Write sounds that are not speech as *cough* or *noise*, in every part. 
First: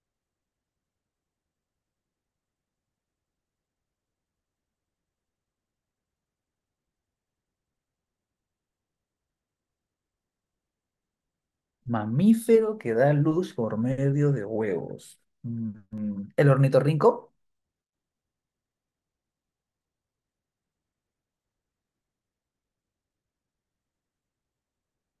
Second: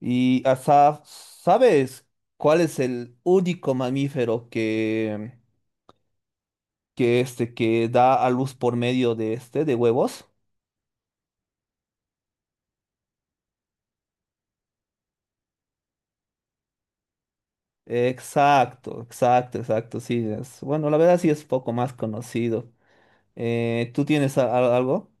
Y hasta, ¿sabes cuál es el único mamífero que da a luz por medio de huevos? Mamífero que da luz por medio de huevos. ¿El ornitorrinco? Exacto, exacto, exacto, sí. Bueno, la verdad sí es poco más conocido. ¿Tú tienes algo?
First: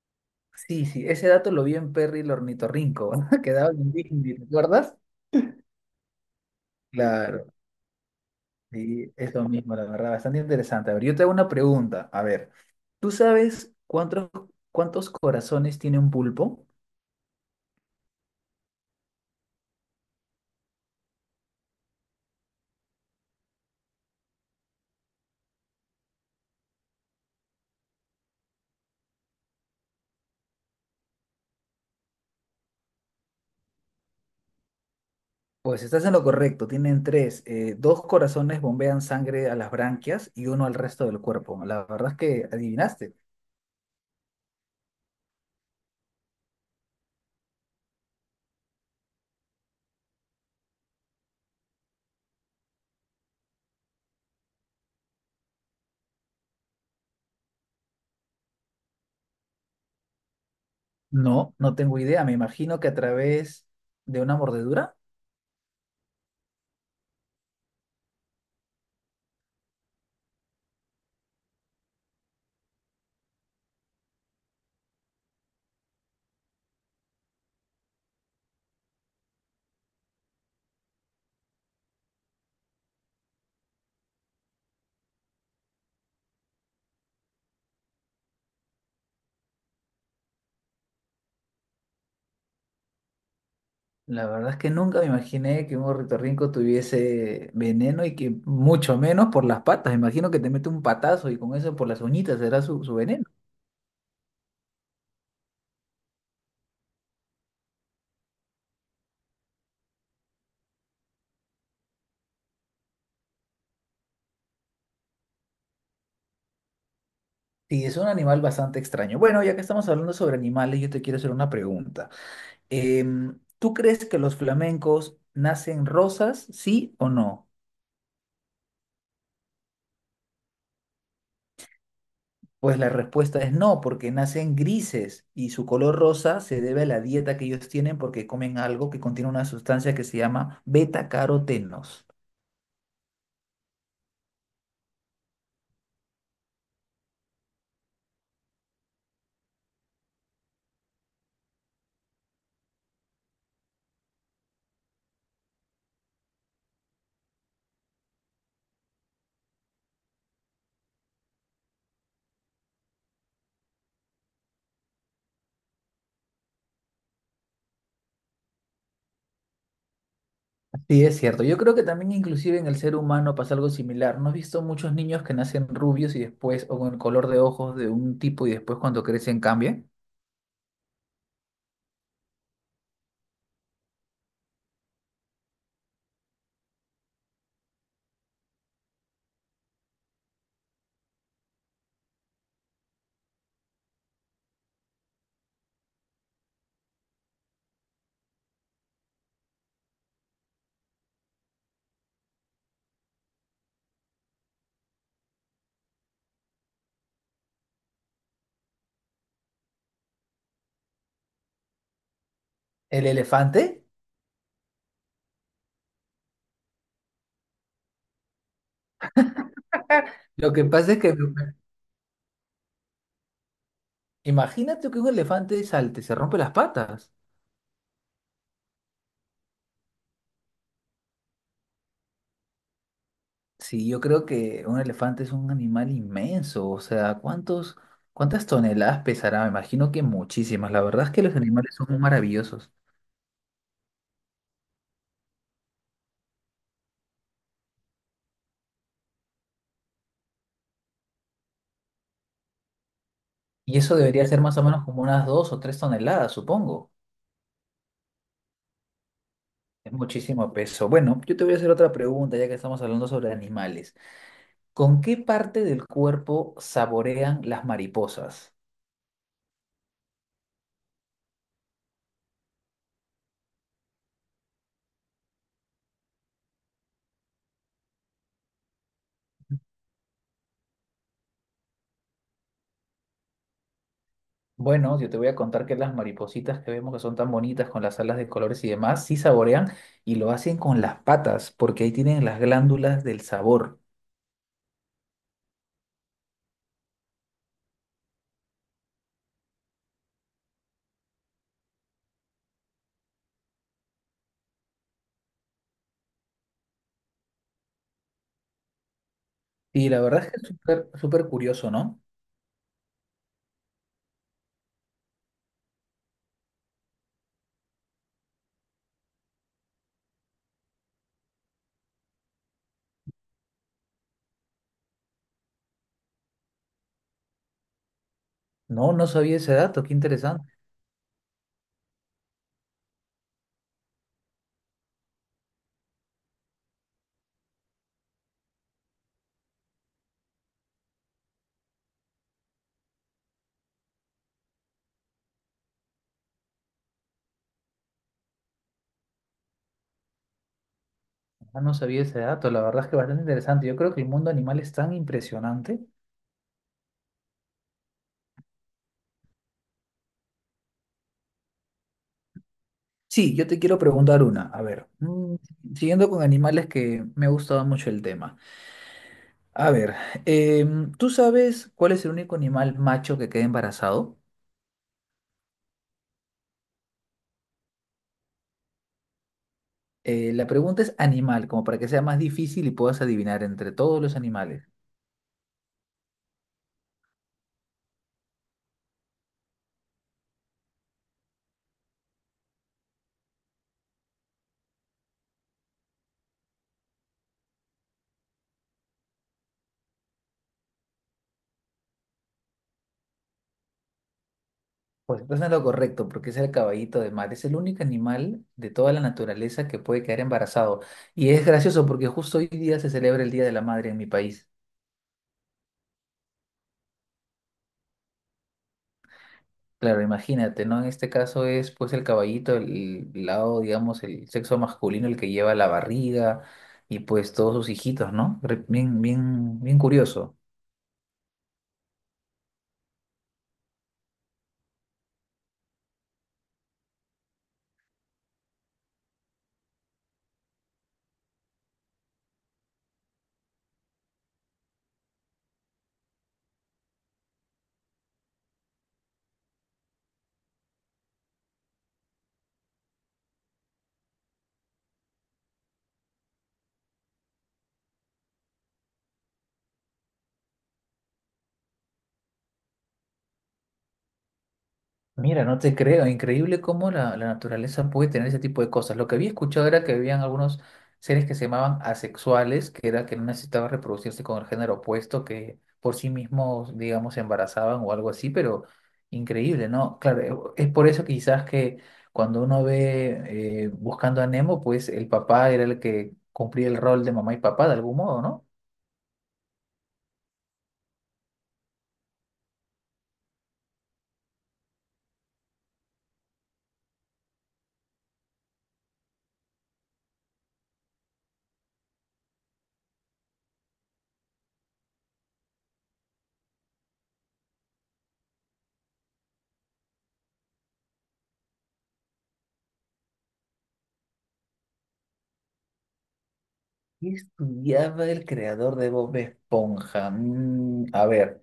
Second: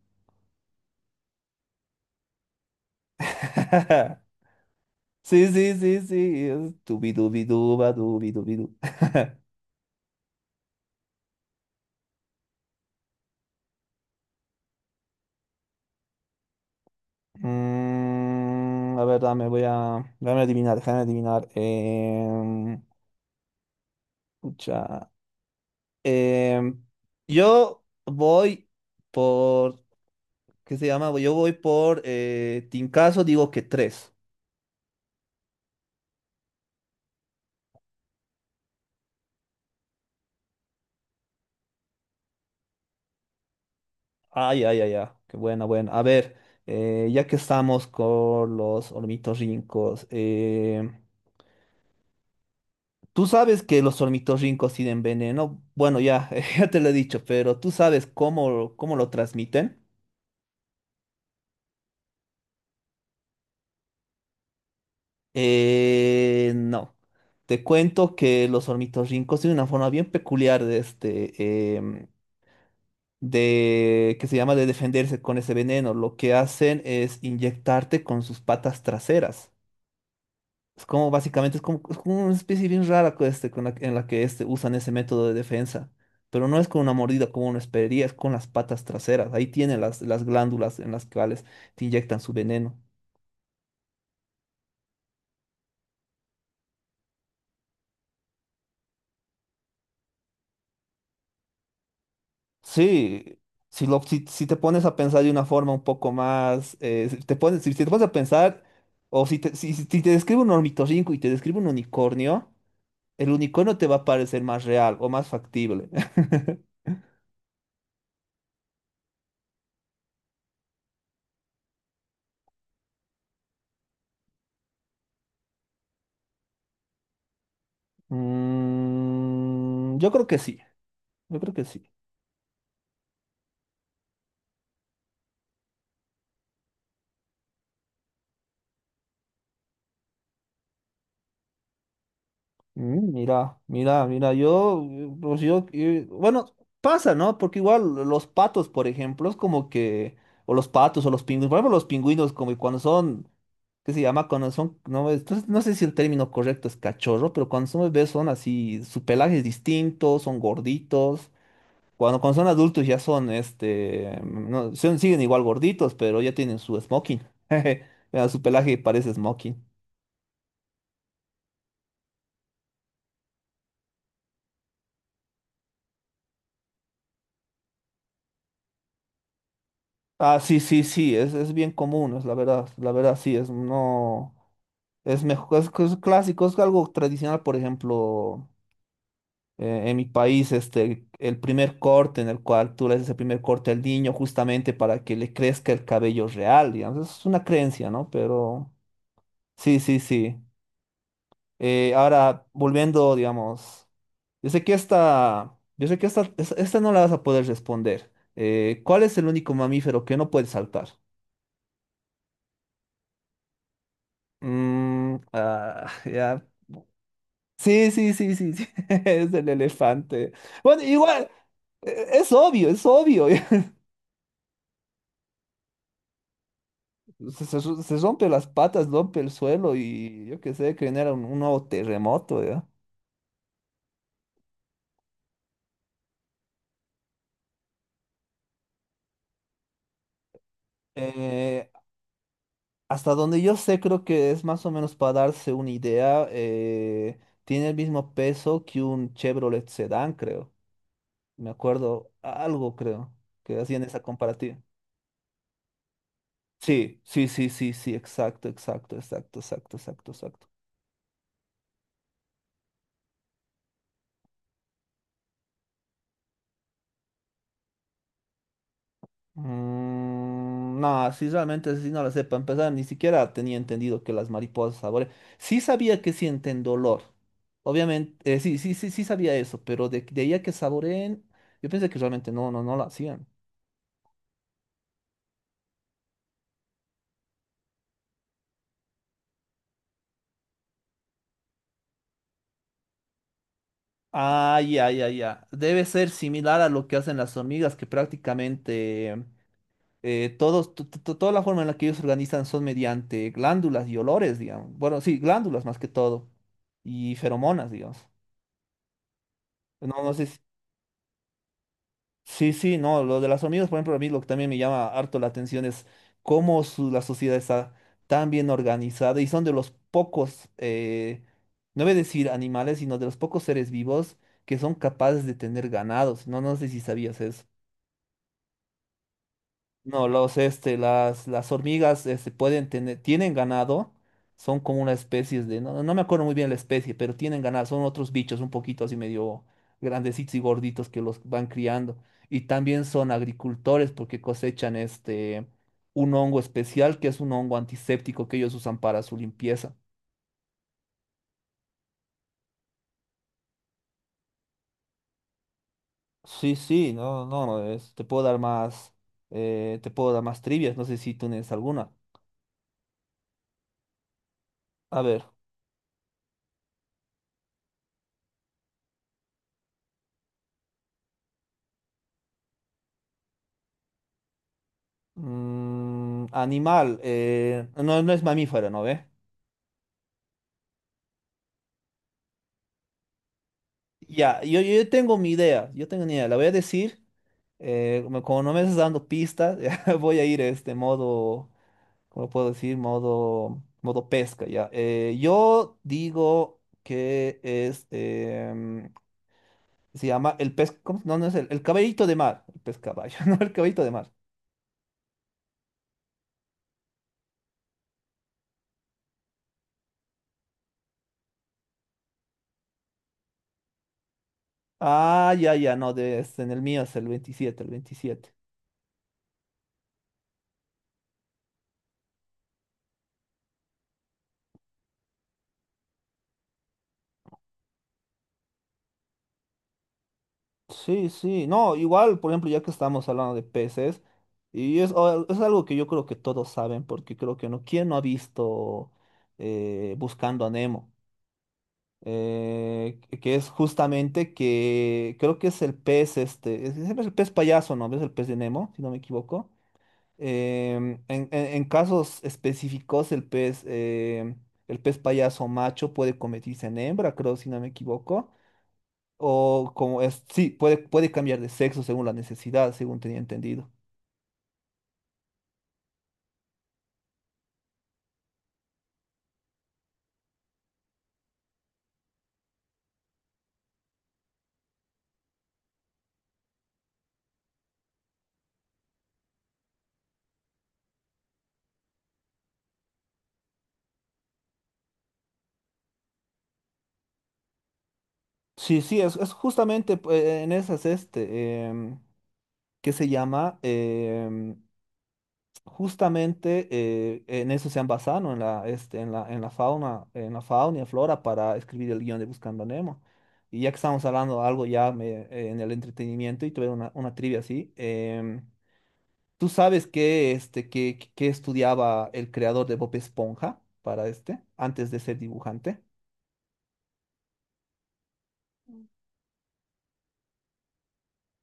Sí, sí, ese dato lo vi en Perry el ornitorrinco, *laughs* que daba en Disney, *laughs* ¿te acuerdas? Sí, sí, sí, sí. Es Dubi dubi Claro, duba, dubi dubi du. sí, es *laughs* lo mismo, la verdad, bastante interesante. A ver, yo te hago una pregunta. A ver, ¿tú sabes cuántos corazones tiene un pulpo? A ver, dame, voy a. Dame adivinar, déjame adivinar. Em, yo voy por, ¿qué se llama? Yo voy por Tincaso, digo que tres. Pues estás en lo correcto, tienen tres. Dos corazones bombean sangre a las branquias y uno al resto del cuerpo. La verdad es que adivinaste. Ay, ay, ay, ay. Qué buena, buena. A ver, ya que estamos con los ornitorrincos, tú sabes que los ornitorrincos tienen veneno. Bueno, ya, *laughs* ya te lo he dicho, pero tú sabes cómo lo transmiten. No, no tengo idea. Me imagino que a través de una mordedura. No. Te cuento que los ornitorrincos tienen una forma bien peculiar de este. Em, de, que se llama de defenderse con ese veneno. Lo que hacen es inyectarte con sus patas traseras. Es como básicamente, es como una especie bien rara con este, con la- en la que usan ese método de defensa. Pero no es con una mordida como uno esperaría, es con las patas traseras. Ahí tienen las glándulas en las cuales te inyectan su veneno. La verdad es que nunca me imaginé que un ornitorrinco tuviese veneno y que mucho menos por las patas. Imagino que te mete un patazo y con eso por las uñitas será su veneno. Sí, si, lo, si, si te pones a pensar de una forma un poco más, si te pones a pensar, o si te describe un ornitorrinco y te describe un unicornio, el unicornio te va a parecer más real o más factible. *laughs* Sí, es un animal bastante extraño. Bueno, ya que estamos hablando sobre animales, yo te quiero hacer una pregunta. ¿Tú crees que los flamencos nacen rosas, sí o no? Yo creo que sí, yo creo que sí. Pues la respuesta es no, porque nacen grises y su color rosa se debe a la dieta que ellos tienen porque comen algo que contiene una sustancia que se llama beta-carotenos. Mira, yo, pues yo, bueno, pasa, ¿no? Porque igual los patos, por ejemplo, es como que, o los patos o los pingüinos, por ejemplo, los pingüinos como que cuando son, ¿qué se llama? Cuando son, no, entonces, no sé si el término correcto es cachorro, pero cuando son bebés son así, su pelaje es distinto, son gorditos. Cuando son adultos ya son, no, siguen igual gorditos, pero ya tienen su smoking. *laughs* Jeje, mira, su pelaje parece smoking. Sí, es cierto. Yo creo que también inclusive en el ser humano pasa algo similar. ¿No has visto muchos niños que nacen rubios y después, o con el color de ojos de un tipo y después cuando crecen cambian? Ah, sí, sí, sí, es bien común, es la verdad, sí, es no, es mejor, es clásico, es algo tradicional, por ejemplo, en mi país, el primer corte en el cual tú le haces el primer corte al niño justamente para que le crezca el cabello real, digamos, es una creencia, ¿no? Pero sí, sí, sí. Ahora, volviendo, digamos. Yo sé que esta, yo sé que esta, es- Esta no la vas a poder responder. ¿Cuál es el único mamífero que no puede saltar? ¿El elefante? Mm, ah, *laughs* ya. Sí, sí, sí, sí, sí. *laughs* Es el elefante. Lo que Bueno, pasa es que igual, es obvio, es obvio. *laughs* imagínate que un elefante salte, se rompe las patas. Se, se se rompe las patas, rompe el suelo y yo qué sé, que genera un nuevo terremoto, ¿ya? Sí, yo creo que un elefante es un animal inmenso, o sea, ¿cuántas toneladas pesará? Me imagino que muchísimas. La verdad es que los Eh, animales son muy maravillosos. Hasta donde yo sé, creo que es más o menos para darse una idea, tiene el mismo peso que un Chevrolet Sedán, creo. Me acuerdo algo, creo, que Y hacían eso esa debería ser más comparativa. o menos como unas 2 o 3 toneladas, supongo. Sí, sí, sí, sí, sí, exacto, exacto, exacto, exacto, Es exacto, exacto. muchísimo peso. Bueno, yo te voy a hacer otra pregunta, ya que estamos hablando sobre animales. ¿Con qué parte del cuerpo saborean las mariposas? Mm, no, sí, realmente sí no lo sé para empezar, ni siquiera tenía entendido que las mariposas saborean. Sí sabía que sienten dolor. Obviamente, sí, sí, sí, sí sabía eso, pero de ahí a que saboreen, yo pensé que realmente no, no, no lo hacían. Bueno, yo te voy a contar que las maripositas que vemos que son tan bonitas con las alas de colores y demás, sí saborean y lo hacen con las patas, porque ahí tienen las glándulas del sabor. Ah, ya, ya, ya. Debe ser similar a lo que hacen las hormigas, que prácticamente toda la forma en la que ellos se organizan son mediante glándulas y olores, digamos. Bueno, sí, glándulas más que todo. Y feromonas, digamos. Y la No, no verdad sé. es que es súper súper curioso, ¿no? Sí, sí, no. Lo de las hormigas, por ejemplo, a mí lo que también me llama harto la atención es la sociedad está tan bien organizada y son de los pocos, no voy a decir animales, sino de los pocos seres vivos que son capaces de tener ganados. No, no sé si sabías eso. No, no sabía ese dato, qué No, los, interesante. este, las, las hormigas, tienen ganado, son como una especie de, no, no me acuerdo muy bien la especie, pero tienen ganado, son otros bichos un poquito así medio grandecitos y gorditos que los van criando. Y también son agricultores porque cosechan un hongo especial que es un hongo antiséptico que ellos usan para su limpieza. Ah, no sabía ese dato, la verdad es que bastante interesante. Yo creo que el mundo animal es tan impresionante. Sí, sí, no, no, no, te puedo dar más trivias, no sé si tú tienes alguna. Sí, yo te quiero preguntar una. A ver, A ver. Siguiendo con animales que me ha gustado mucho el tema. A ver, ¿tú sabes cuál es el único animal macho que queda embarazado? Mm, animal. No, no es mamífero, ¿no ve? La pregunta es animal, como para que sea más difícil y puedas adivinar entre todos los Ya, yo, animales. yo tengo mi idea. Yo tengo mi idea. La voy a decir. Como no me estás dando pistas, *laughs* ya voy a ir este modo. ¿Cómo puedo decir? Modo pesca, ya. Yo digo que es. Se llama el pez. ¿Cómo? No, no es el caballito de mar. El pez caballo, *laughs* no el caballito de mar. Pues entonces no es lo correcto, porque es el caballito de mar. Es el único animal de toda la naturaleza que puede quedar embarazado. Y es gracioso porque justo hoy día se celebra el Día de la Madre en mi país. Ah, ya, ya, no, en el mío es el 27, el 27. Claro, imagínate, ¿no? En este caso es pues el caballito, el lado, digamos, el sexo masculino, el que lleva la barriga y pues todos sus hijitos, ¿no? Re- Bien, bien, bien curioso. Sí, sí, no, igual, por ejemplo, ya que estamos hablando de peces, es algo que yo creo que todos saben, porque creo que no, ¿quién no ha visto Buscando a Nemo? Que es justamente que creo que es el pez, es el pez payaso, ¿no? ¿Ves el pez de Nemo, si no me equivoco? En casos específicos, el pez payaso macho puede convertirse en hembra, creo, si no me equivoco. O como es, sí, puede cambiar de sexo según la necesidad, según tenía entendido. Mira, no te creo, increíble cómo la naturaleza puede tener ese tipo de cosas. Lo que había escuchado era que habían algunos seres que se llamaban asexuales, que era que no necesitaban reproducirse con el género opuesto, que por sí mismos, digamos, se embarazaban o algo así, pero increíble, ¿no? Claro, es por eso quizás que cuando uno ve buscando a Nemo, pues el papá era el que cumplía el rol de mamá y papá de algún modo, ¿no? Sí, sí, es justamente pues, en esas, ¿qué se llama? Justamente en eso se han basado, ¿no? En la, este, en la fauna y flora para escribir el guión de Buscando a Nemo. Y ya que estamos hablando de algo en el entretenimiento y tuve una trivia así, ¿tú sabes qué, qué estudiaba el creador de Bob Esponja para antes de ser dibujante? ¿Qué estudiaba el creador de Bob Esponja? A ver.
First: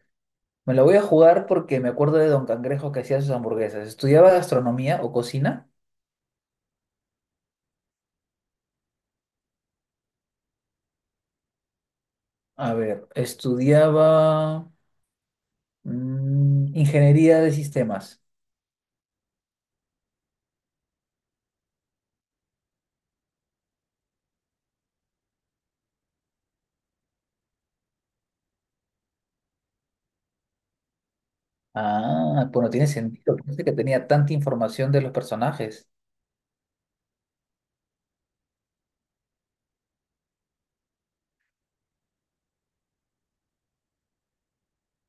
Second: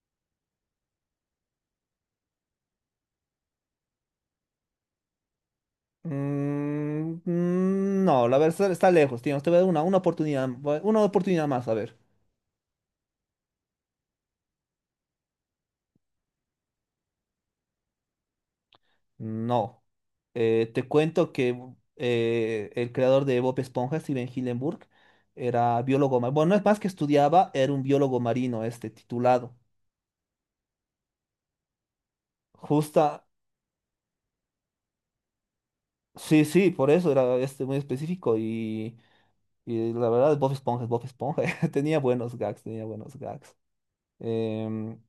Me la voy a jugar porque me acuerdo de Don Cangrejo que hacía sus hamburguesas. ¿Estudiaba gastronomía o cocina? Mm, mm, no, la verdad está lejos, tío. Te voy a dar una oportunidad, una oportunidad más, a ver. A ver, estudiaba ingeniería de sistemas. No. Te cuento que el creador de Bob Esponja, Steven Hillenburg, era biólogo marino. Bueno, no es más que estudiaba, era un biólogo marino, titulado. Ah, pues no tiene Justa, sentido. Pensé que tenía tanta información de los personajes. sí, sí, por eso era muy específico y Y la verdad, Bob Esponja es Bob Esponja. *laughs* Tenía buenos gags, tenía buenos gags. Em,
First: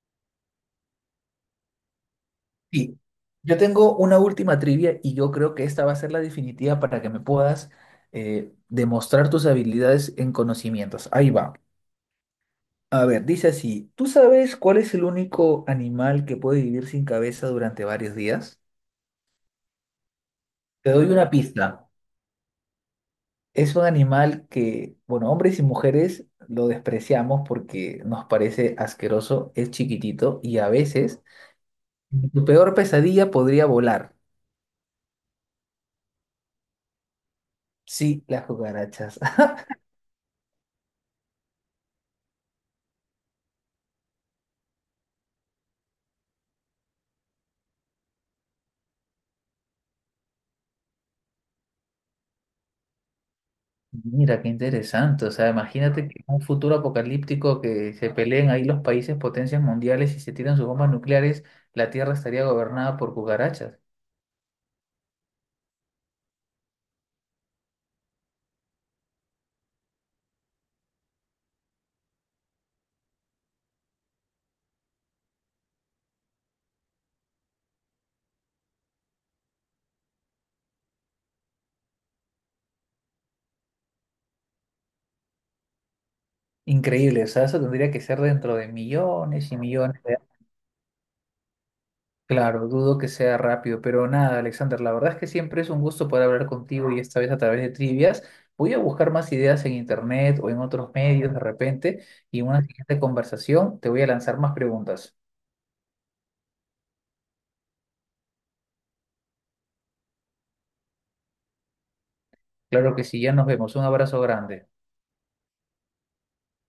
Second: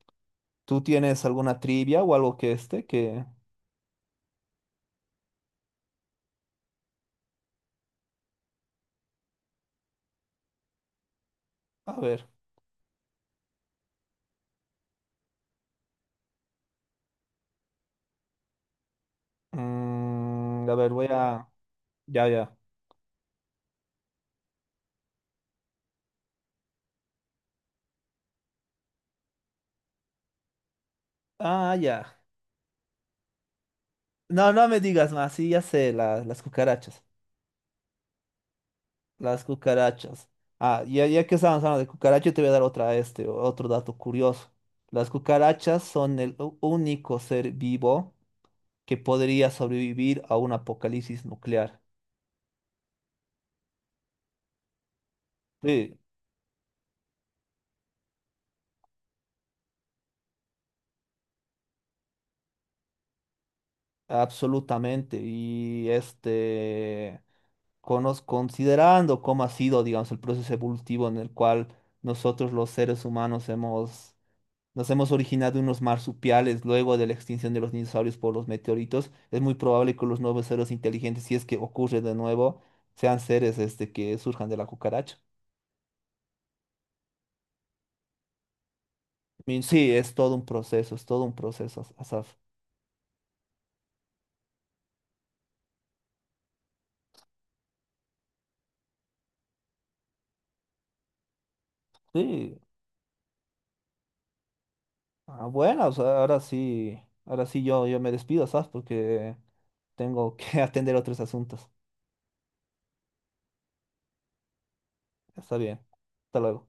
¿Tú tienes alguna trivia o algo que Sí, que... yo tengo una última trivia y yo creo que esta va a ser la definitiva para que me puedas demostrar tus habilidades en conocimientos. Ahí va. A ver. A ver, dice así, ¿tú sabes cuál es el único animal que puede vivir sin cabeza durante varios días? A Te ver, voy doy una a... pista. Ya, ya. Es un animal que, bueno, hombres y mujeres lo despreciamos porque nos parece asqueroso, es chiquitito y a veces Ah, ya. en tu peor pesadilla podría volar. No, no me digas más. Sí, ya sé, las cucarachas. Sí, las cucarachas. Las *laughs* cucarachas. Ah, ya, ya que estábamos hablando de cucarachas, te voy a dar otro dato curioso. Las cucarachas son el único ser vivo que podría sobrevivir a un apocalipsis nuclear. Mira, qué interesante. O sea, Sí, imagínate que en un futuro apocalíptico que se peleen ahí los países potencias mundiales y se tiran sus bombas nucleares, la Tierra estaría gobernada por cucarachas. absolutamente. Y considerando cómo ha sido, digamos, el proceso evolutivo en el cual nosotros los seres humanos nos hemos originado unos marsupiales luego de la extinción de los dinosaurios por los meteoritos, es muy probable que los nuevos seres inteligentes, si es que ocurre de nuevo, sean seres que surjan de la cucaracha. Increíble. O sea, eso tendría que ser dentro de millones y Y sí, millones. es todo un proceso, es todo un proceso, Asaf. Claro, dudo que sea rápido, pero nada, Alexander, la verdad es que siempre es un gusto poder hablar contigo y esta vez a través de trivias. Voy a buscar más ideas en internet o en otros medios de repente y en Sí, una siguiente conversación te voy a lanzar más preguntas. ah, bueno, o sea, ahora sí yo me despido, Asaf, porque... Tengo que *laughs* atender otros asuntos. Claro que sí, ya nos vemos. Un abrazo grande. Está bien. Hasta luego.